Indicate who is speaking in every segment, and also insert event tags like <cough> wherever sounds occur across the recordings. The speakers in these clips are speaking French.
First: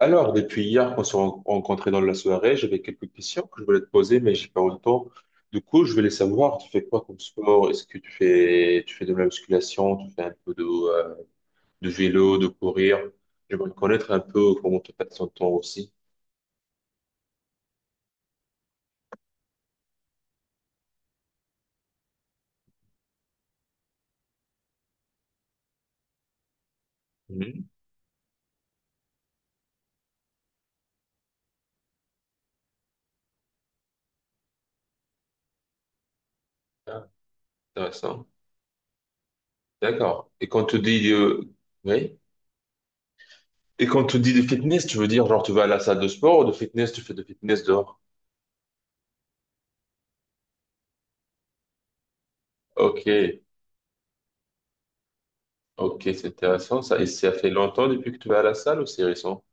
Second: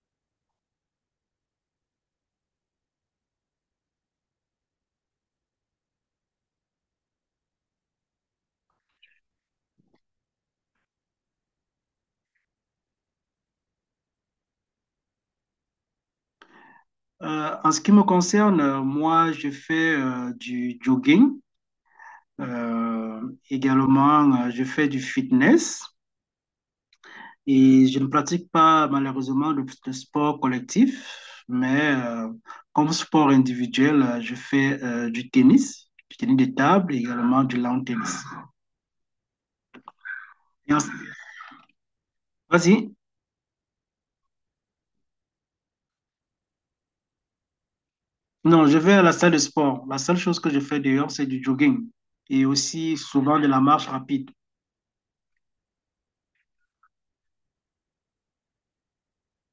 Speaker 1: Alors, depuis hier qu'on s'est rencontrés dans la soirée, j'avais quelques questions que je voulais te poser, mais j'ai pas eu le temps. Du coup, je voulais savoir, tu fais quoi comme sport? Est-ce que tu fais de la musculation? Tu fais un peu de vélo, de courir? J'aimerais connaître un peu comment tu passes ton temps aussi.
Speaker 2: En ce qui me concerne, moi, je fais du jogging. Euh, Également, je fais du fitness
Speaker 1: Mhm.
Speaker 2: et je ne pratique pas malheureusement le sport collectif, mais comme sport individuel, je fais du tennis de table et
Speaker 1: Ah,
Speaker 2: également du lawn tennis.
Speaker 1: intéressant. D'accord. Et quand
Speaker 2: Et
Speaker 1: tu
Speaker 2: en-
Speaker 1: dis, oui?
Speaker 2: Vas-y.
Speaker 1: Et quand tu dis de fitness, tu veux dire genre tu vas à la salle de sport ou de fitness, tu fais de fitness dehors?
Speaker 2: Non, je vais à la salle de sport. La seule chose que je fais dehors, c'est du jogging et aussi
Speaker 1: Ok,
Speaker 2: souvent de la marche rapide.
Speaker 1: ok, c'est intéressant ça. Et ça fait longtemps depuis que tu vas à la salle ou c'est récent?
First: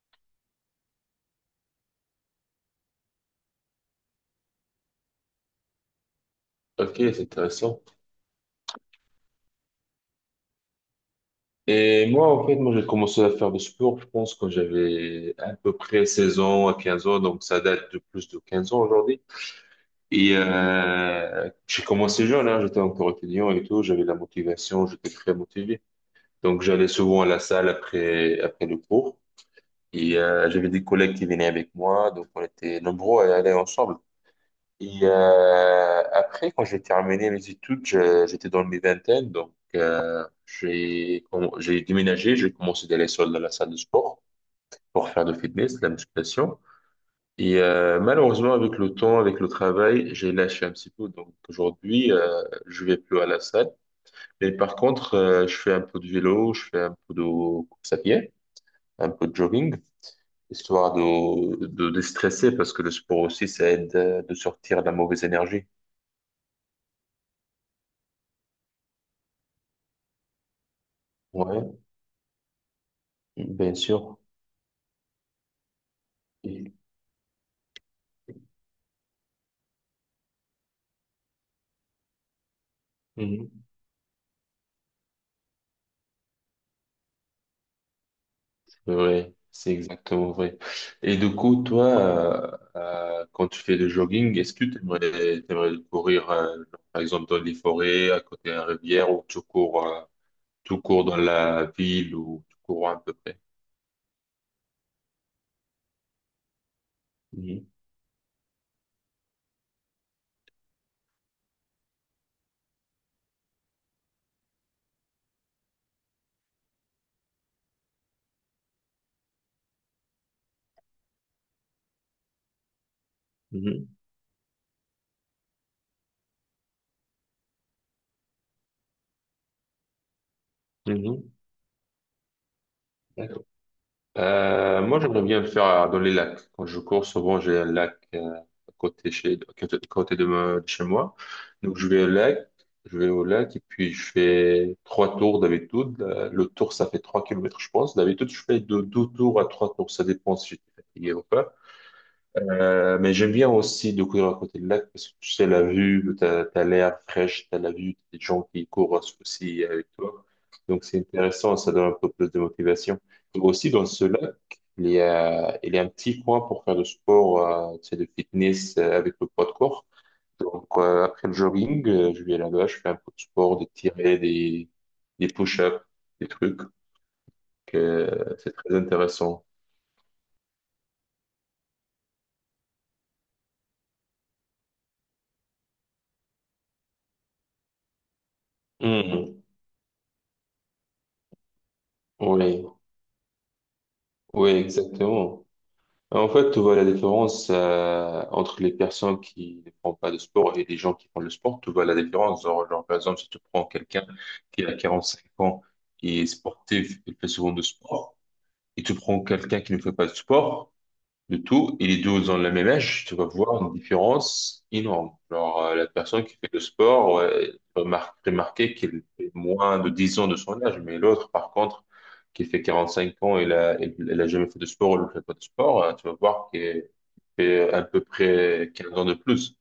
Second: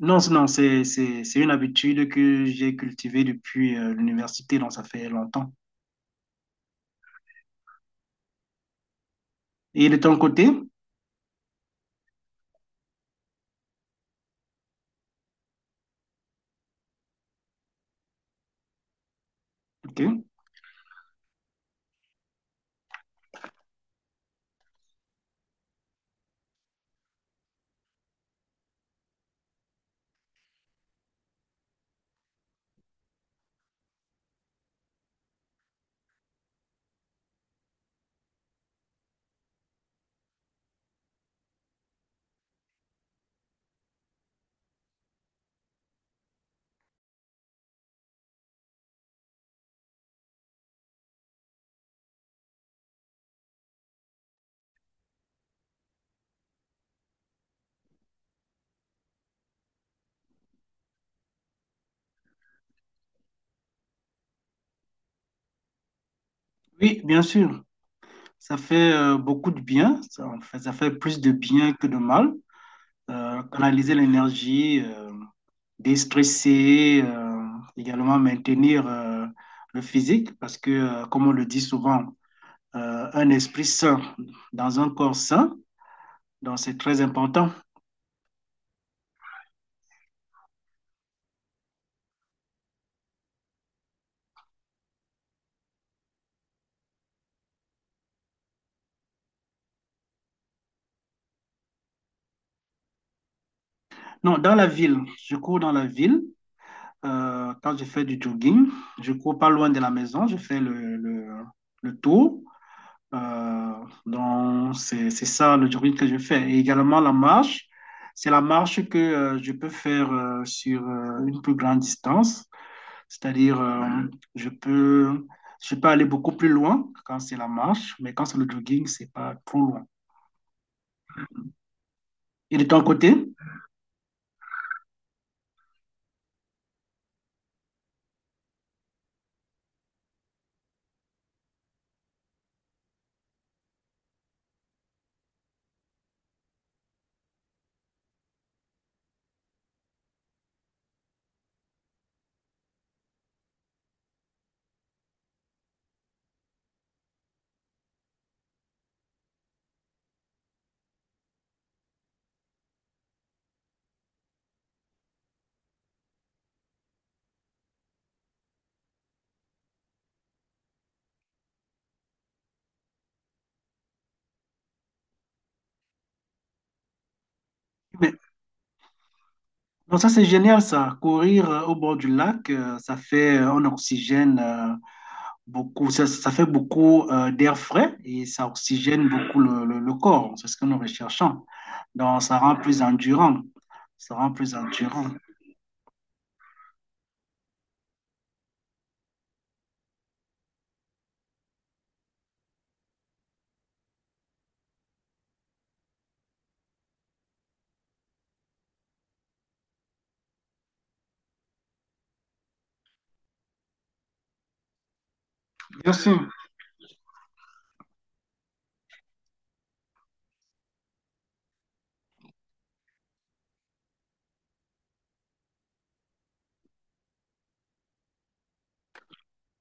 Speaker 2: Non, c'est une habitude que j'ai cultivée depuis l'université, donc ça fait longtemps.
Speaker 1: Ok, c'est intéressant.
Speaker 2: Et de ton côté?
Speaker 1: Et moi, en fait, moi, j'ai commencé à faire du sport, je pense, quand j'avais à peu près 16 ans à 15 ans, donc ça date de plus de 15 ans aujourd'hui.
Speaker 2: Ok.
Speaker 1: Et j'ai commencé jeune, hein, j'étais encore étudiant et tout, j'avais la motivation, j'étais très motivé. Donc j'allais souvent à la salle après le cours et j'avais des collègues qui venaient avec moi, donc on était nombreux à y aller ensemble. Et après, quand j'ai terminé mes études, j'étais dans mes vingtaines, donc j'ai déménagé, j'ai commencé d'aller seul dans la salle de sport pour faire du fitness, de la musculation. Et malheureusement, avec le temps, avec le travail, j'ai lâché un petit peu. Donc aujourd'hui, je vais plus à la salle. Mais par contre, je fais un peu de vélo, je fais un peu de course à pied, un peu de jogging, histoire de déstresser parce que le sport aussi, ça aide de sortir de la mauvaise énergie.
Speaker 2: Oui, bien sûr, ça fait beaucoup de bien, ça, en fait, ça fait plus de bien
Speaker 1: Ouais.
Speaker 2: que de mal.
Speaker 1: Bien
Speaker 2: Canaliser
Speaker 1: sûr.
Speaker 2: l'énergie, déstresser, également maintenir le physique, parce que, comme on le dit souvent, un
Speaker 1: Mhm.
Speaker 2: esprit sain dans un corps sain, donc c'est très important.
Speaker 1: Ouais, c'est exactement vrai. Et du coup, toi, quand tu fais le jogging, est-ce que tu aimerais, courir, par exemple, dans les forêts, à côté d'une rivière, ou tu cours dans la ville, ou tu cours à peu près?
Speaker 2: Non, dans la ville, je cours dans la ville.
Speaker 1: Mhm.
Speaker 2: Quand je fais du jogging, je cours pas loin de la maison, je fais le tour. Euh, donc, c'est ça le jogging que je fais. Et également la marche, c'est la marche que je peux faire sur une plus grande distance, c'est-à-dire je peux, je peux aller beaucoup plus loin quand c'est la marche, mais quand c'est le jogging, c'est pas trop loin.
Speaker 1: Mhm.
Speaker 2: Et de ton côté?
Speaker 1: Mhm. Moi, j'aimerais bien le faire dans les lacs. Quand je cours, souvent, j'ai un lac à côté, à côté de, de chez moi. Donc, je vais au lac, je vais au lac et puis je fais 3 tours d'habitude. Le tour, ça fait 3 kilomètres, je pense. D'habitude, je fais de 2 tours à 3 tours. Ça dépend si j'étais fatigué ou pas. Mais j'aime bien aussi découvrir à côté de lac parce que tu sais, la vue, t'as l'air fraîche, t'as la vue, t'as des gens qui courent aussi avec toi. Donc c'est intéressant, ça donne un peu plus de motivation. Et aussi dans ce lac, il y a un petit coin pour faire du sport, tu sais, de fitness avec le poids de corps. Donc après le jogging, je vais là-bas, je fais un peu de sport, des tirets, des push-ups, des trucs.
Speaker 2: Mais,
Speaker 1: Que c'est très intéressant.
Speaker 2: donc ça, c'est génial, ça. Courir au bord du lac, ça fait un oxygène, beaucoup, ça fait beaucoup d'air frais et ça oxygène beaucoup
Speaker 1: Mhm.
Speaker 2: le corps. C'est ce que nous recherchons. Donc, ça rend
Speaker 1: Oui,
Speaker 2: plus endurant. Ça rend
Speaker 1: oui,
Speaker 2: plus endurant.
Speaker 1: exactement. En fait, tu vois la différence entre les personnes qui ne font pas de sport et les gens qui font le sport. Tu vois la différence. Genre, par exemple, si tu prends quelqu'un qui a 45 ans, qui est sportif, il fait souvent de sport, et tu prends quelqu'un qui ne fait pas de sport, de tout, et les deux ont le même âge, tu vas voir une différence énorme. Alors la
Speaker 2: Bien sûr.
Speaker 1: personne qui fait le sport, ouais, remarquer qu'elle fait moins de 10 ans de son âge, mais l'autre, par contre, qui fait 45 ans, elle a jamais fait de sport, ou elle fait pas de sport, hein, tu vas voir qu'elle fait à peu près 15 ans de plus.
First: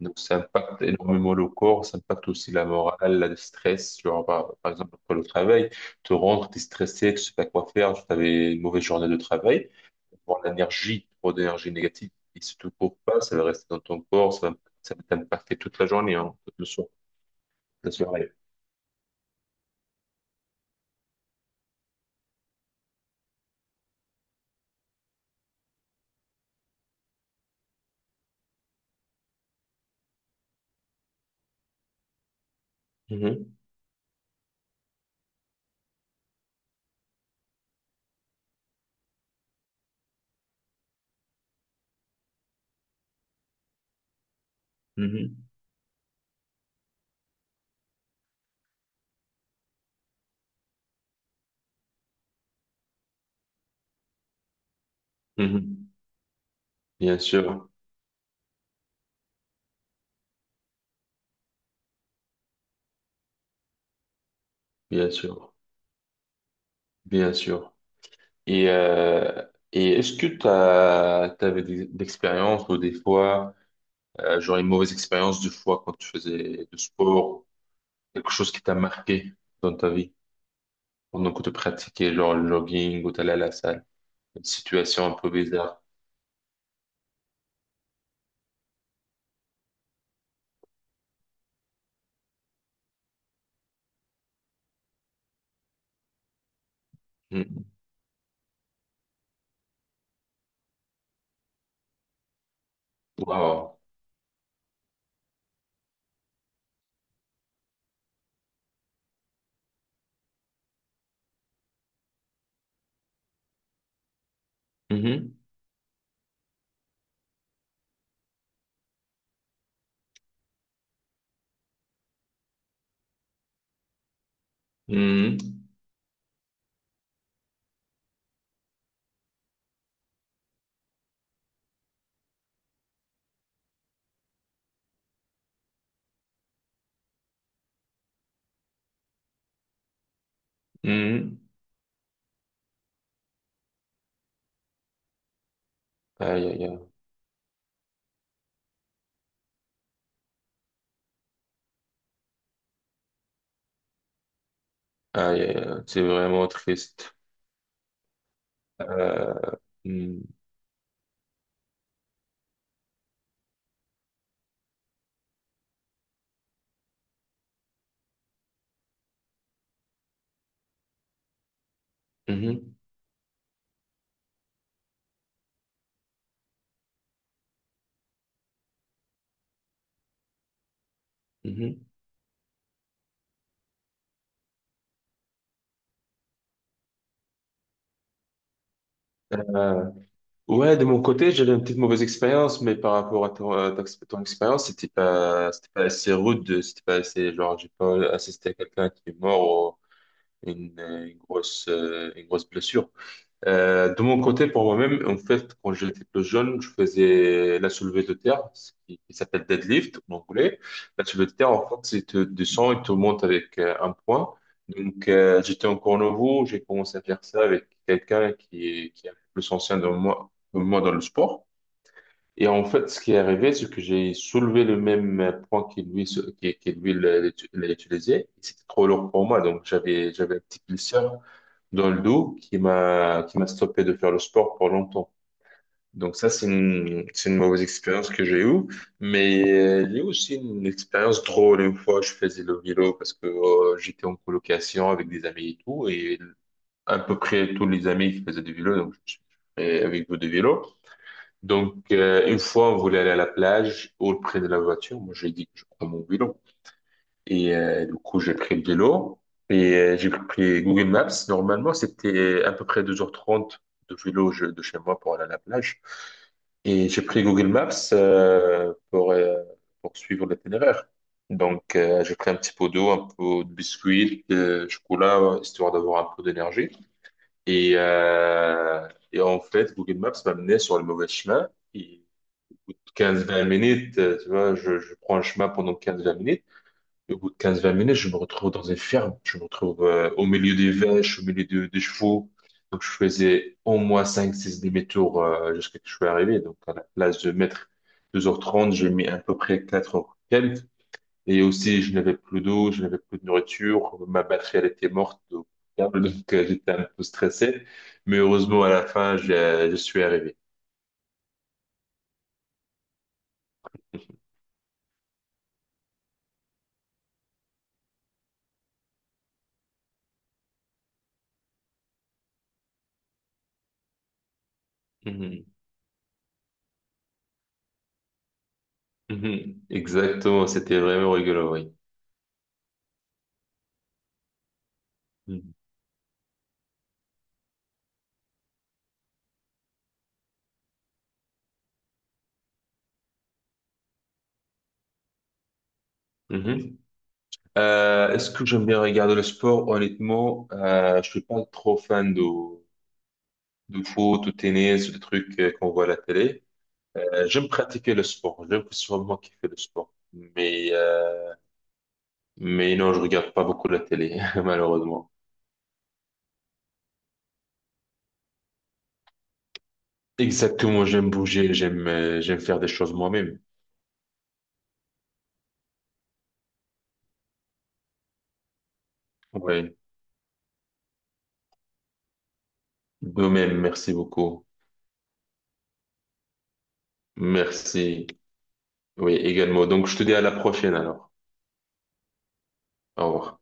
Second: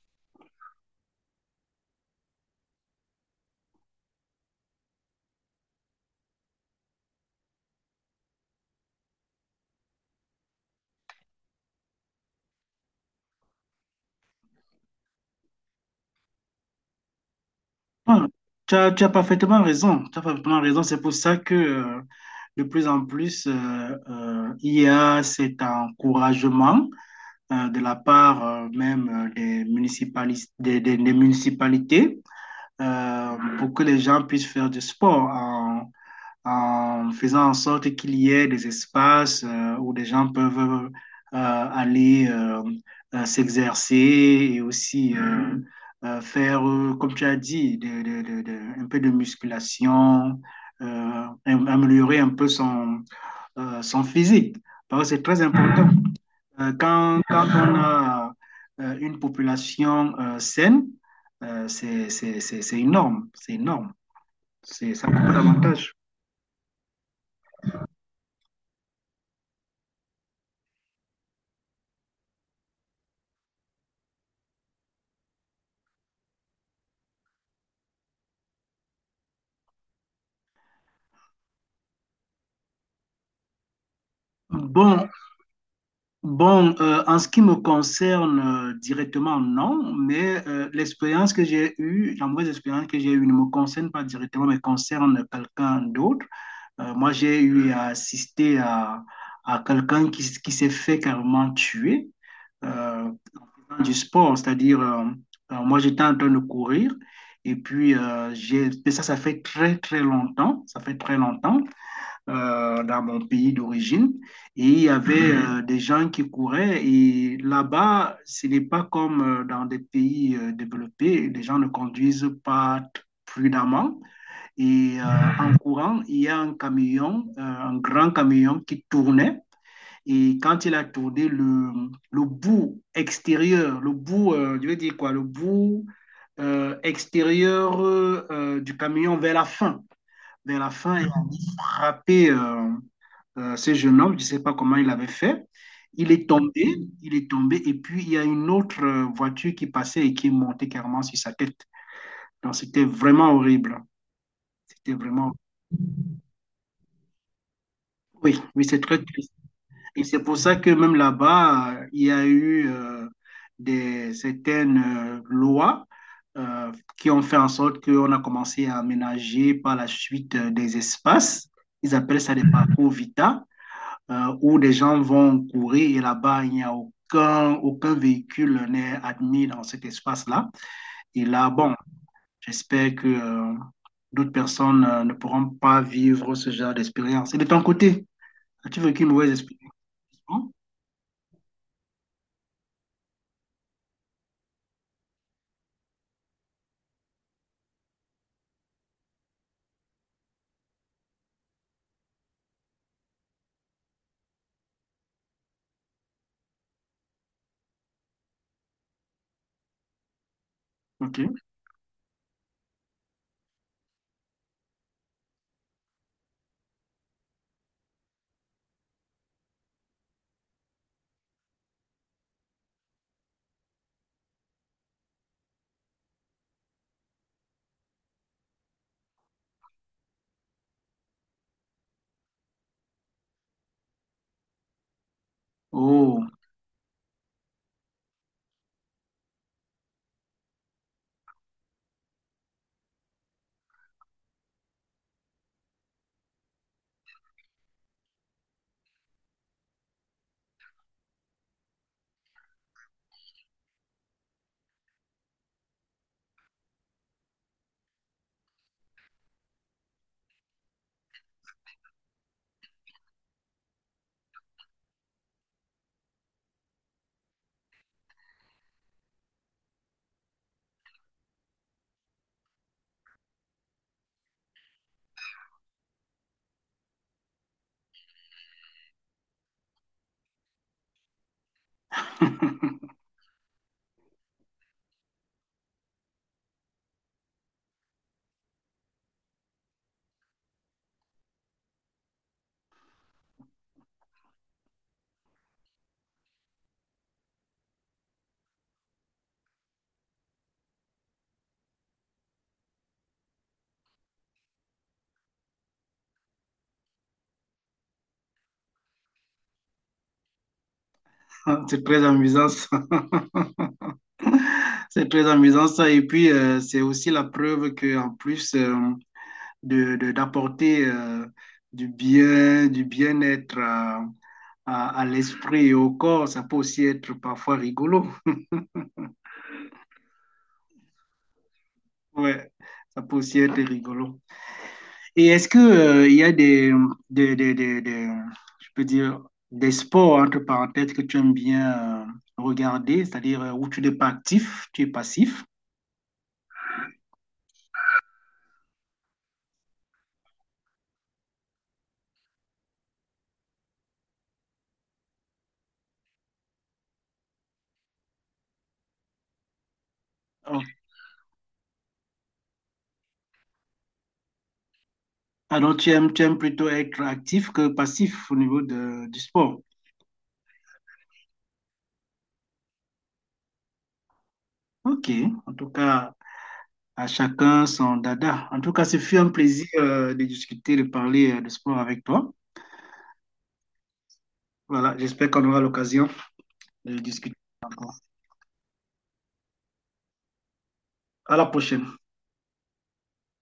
Speaker 1: Donc, ça impacte énormément le corps, ça impacte aussi la morale, le stress. Genre, par exemple, après le travail, tu rentres, tu es stressé, tu sais pas quoi faire, tu avais une mauvaise journée de travail pour l'énergie, trop d'énergie négative qui se te coupe pas, ça va rester dans ton corps, ça va t'impacter toute la journée, hein, toute le soir, la
Speaker 2: Ouais,
Speaker 1: soirée.
Speaker 2: tu as parfaitement raison. Tu as parfaitement raison. C'est pour ça que de plus en plus, il y a cet encouragement de la part même des municipalis- des municipalités
Speaker 1: Mhm,
Speaker 2: pour que les gens puissent faire du sport en faisant en sorte qu'il y ait des espaces où des gens peuvent aller s'exercer et aussi
Speaker 1: mhm,
Speaker 2: faire, comme tu as dit, un peu de musculation, améliorer un peu son physique. Parce que c'est très
Speaker 1: mhm.
Speaker 2: important. Euh,
Speaker 1: Bien
Speaker 2: Quand, quand,
Speaker 1: sûr,
Speaker 2: on a une population saine, c'est énorme, c'est énorme. C'est Ça
Speaker 1: bien
Speaker 2: a beaucoup
Speaker 1: sûr,
Speaker 2: d'avantages.
Speaker 1: bien sûr. Et, euh, et est-ce que tu avais des expériences, ou des fois, genre une mauvaise expérience de fois quand tu faisais du sport, quelque chose qui t'a marqué dans ta vie pendant que tu pratiquais genre le jogging ou t'allais à la salle, une situation
Speaker 2: Bon,
Speaker 1: un peu bizarre.
Speaker 2: Bon, en ce qui me concerne directement, non, mais l'expérience que j'ai eue, la mauvaise expérience que j'ai eue ne me concerne pas directement, mais concerne quelqu'un d'autre. Moi, j'ai
Speaker 1: Mhm.
Speaker 2: eu à assister à quelqu'un qui s'est fait carrément tuer euh,
Speaker 1: Wow.
Speaker 2: faisant du sport, c'est-à-dire, moi, j'étais en train de courir et puis, mais ça fait très, très longtemps, ça fait très longtemps dans mon pays d'origine. Et il y avait des gens qui couraient. Et là-bas, ce n'est pas comme dans des pays développés. Les gens ne conduisent pas prudemment. Et
Speaker 1: Mhm.
Speaker 2: en courant, il y a un camion, un grand camion qui tournait. Et quand il a tourné, le bout extérieur, je veux dire quoi, le bout extérieur du camion vers la fin, il
Speaker 1: Mhm.
Speaker 2: a frappé ce jeune homme, je ne sais pas comment il avait fait. Il est
Speaker 1: Aïe, aïe, aïe.
Speaker 2: tombé, il est tombé, et puis il y a une autre voiture qui passait et qui est montée carrément sur sa tête. Donc c'était vraiment horrible. C'était vraiment.
Speaker 1: Aïe, aïe, aïe. C'est vraiment triste.
Speaker 2: Oui, oui, c'est très triste.
Speaker 1: Euh,
Speaker 2: Et c'est
Speaker 1: mhm.
Speaker 2: pour ça que même là-bas, il y a eu certaines lois euh, qui ont fait en sorte qu'on a commencé à aménager par la suite des espaces. Ils appellent ça des
Speaker 1: Mhm.
Speaker 2: parcours vita où des gens vont courir et là-bas, il n'y a aucun véhicule n'est admis dans cet espace-là. Et là, bon,
Speaker 1: Mhm.
Speaker 2: j'espère que d'autres personnes ne pourront pas vivre ce genre d'expérience. Et de ton côté, as-tu vécu une mauvaise expérience?
Speaker 1: Euh,
Speaker 2: Non.
Speaker 1: ouais, de mon côté, j'avais une petite mauvaise expérience, mais par rapport à ton, ton expérience, c'était pas assez rude, c'était pas assez, genre, j'ai pas assisté à quelqu'un qui est mort ou une grosse, une grosse blessure. De mon côté, pour moi-même, en fait, quand j'étais plus jeune, je faisais la soulevée de terre, ce qui s'appelle deadlift en anglais. La
Speaker 2: Ok.
Speaker 1: soulevée de terre, en fait, c'est te descends et te montes avec un point. Donc, j'étais encore nouveau, j'ai commencé à faire ça avec quelqu'un qui est un peu plus ancien de moi, que moi dans le sport. Et en fait, ce qui est arrivé, c'est que j'ai soulevé le même point qu'il lui, qui lui l'a utilisé. C'était trop lourd pour moi, donc j'avais un petit blessure dans le dos qui m'a stoppé de faire le sport pour longtemps. Donc
Speaker 2: Oh.
Speaker 1: ça, c'est une mauvaise expérience que j'ai eue, mais il y a eu aussi une expérience drôle. Une fois, je faisais le vélo parce que j'étais en colocation avec des amis et tout, et à peu près tous les amis qui faisaient du vélo, donc je suis fait avec vous de vélo. Donc, une fois, on voulait aller à la plage, au près de la voiture. Moi, j'ai dit que je prends mon vélo. Et du coup, j'ai pris le vélo et j'ai pris Google Maps. Normalement, c'était à peu près 2h30 de vélo de chez moi pour aller à la plage. Et j'ai pris Google Maps pour suivre l'itinéraire. Donc, j'ai pris un petit pot d'eau, un peu de biscuits, de chocolat, histoire d'avoir un peu d'énergie. Et, euh, et en fait, Google Maps m'a mené sur le mauvais chemin. Et au bout
Speaker 2: <laughs>
Speaker 1: 15-20 minutes, tu vois, je prends le chemin pendant 15-20 minutes. Et au bout de 15-20 minutes, je me retrouve dans une ferme. Je me retrouve au milieu des vaches, au milieu des chevaux. Donc, je faisais au moins 5-6 demi-tours jusqu'à ce que je sois arrivé. Donc, à la place de mettre 2h30, j'ai mis à peu près 4 heures quelques. Et aussi, je n'avais plus d'eau, je n'avais plus de nourriture. Ma batterie, elle était morte au câble. <laughs> Donc, j'étais un peu stressé. Mais heureusement, à la fin, je suis arrivé.
Speaker 2: C'est très amusant ça. <laughs> C'est très amusant ça. Et puis, c'est aussi la preuve que en plus, d'apporter du bien, du bien-être à, à l'esprit et au corps. Ça peut aussi être parfois rigolo. <laughs>
Speaker 1: Mhm. Exactement, c'était vraiment rigolo, oui.
Speaker 2: Ouais, ça peut aussi être rigolo. Et est-ce
Speaker 1: Mhm.
Speaker 2: que il y a des, des, des- des- je peux dire, des sports, entre parenthèses, que tu aimes bien regarder, c'est-à-dire où tu n'es pas actif, tu es passif?
Speaker 1: Mhm. Est-ce que j'aime bien regarder le sport? Honnêtement, je suis pas trop fan de foot ou tennis, des trucs qu'on voit à la télé. J'aime pratiquer le sport, j'aime que ce soit moi qui fais le sport.
Speaker 2: Oh.
Speaker 1: Mais non, je regarde pas beaucoup la télé, <laughs> malheureusement.
Speaker 2: Ah tu aimes plutôt être actif que passif au niveau du sport.
Speaker 1: Exactement, j'aime bouger, j'aime j'aime faire des choses moi-même.
Speaker 2: Ok, en tout cas. À chacun son dada. En tout cas, ce fut un plaisir
Speaker 1: Oui,
Speaker 2: de discuter, de parler de sport avec toi.
Speaker 1: de même, merci beaucoup.
Speaker 2: Voilà, j'espère qu'on aura l'occasion de discuter.
Speaker 1: Merci. Oui, également. Donc, je te dis à la prochaine alors.
Speaker 2: À la prochaine.
Speaker 1: Au revoir.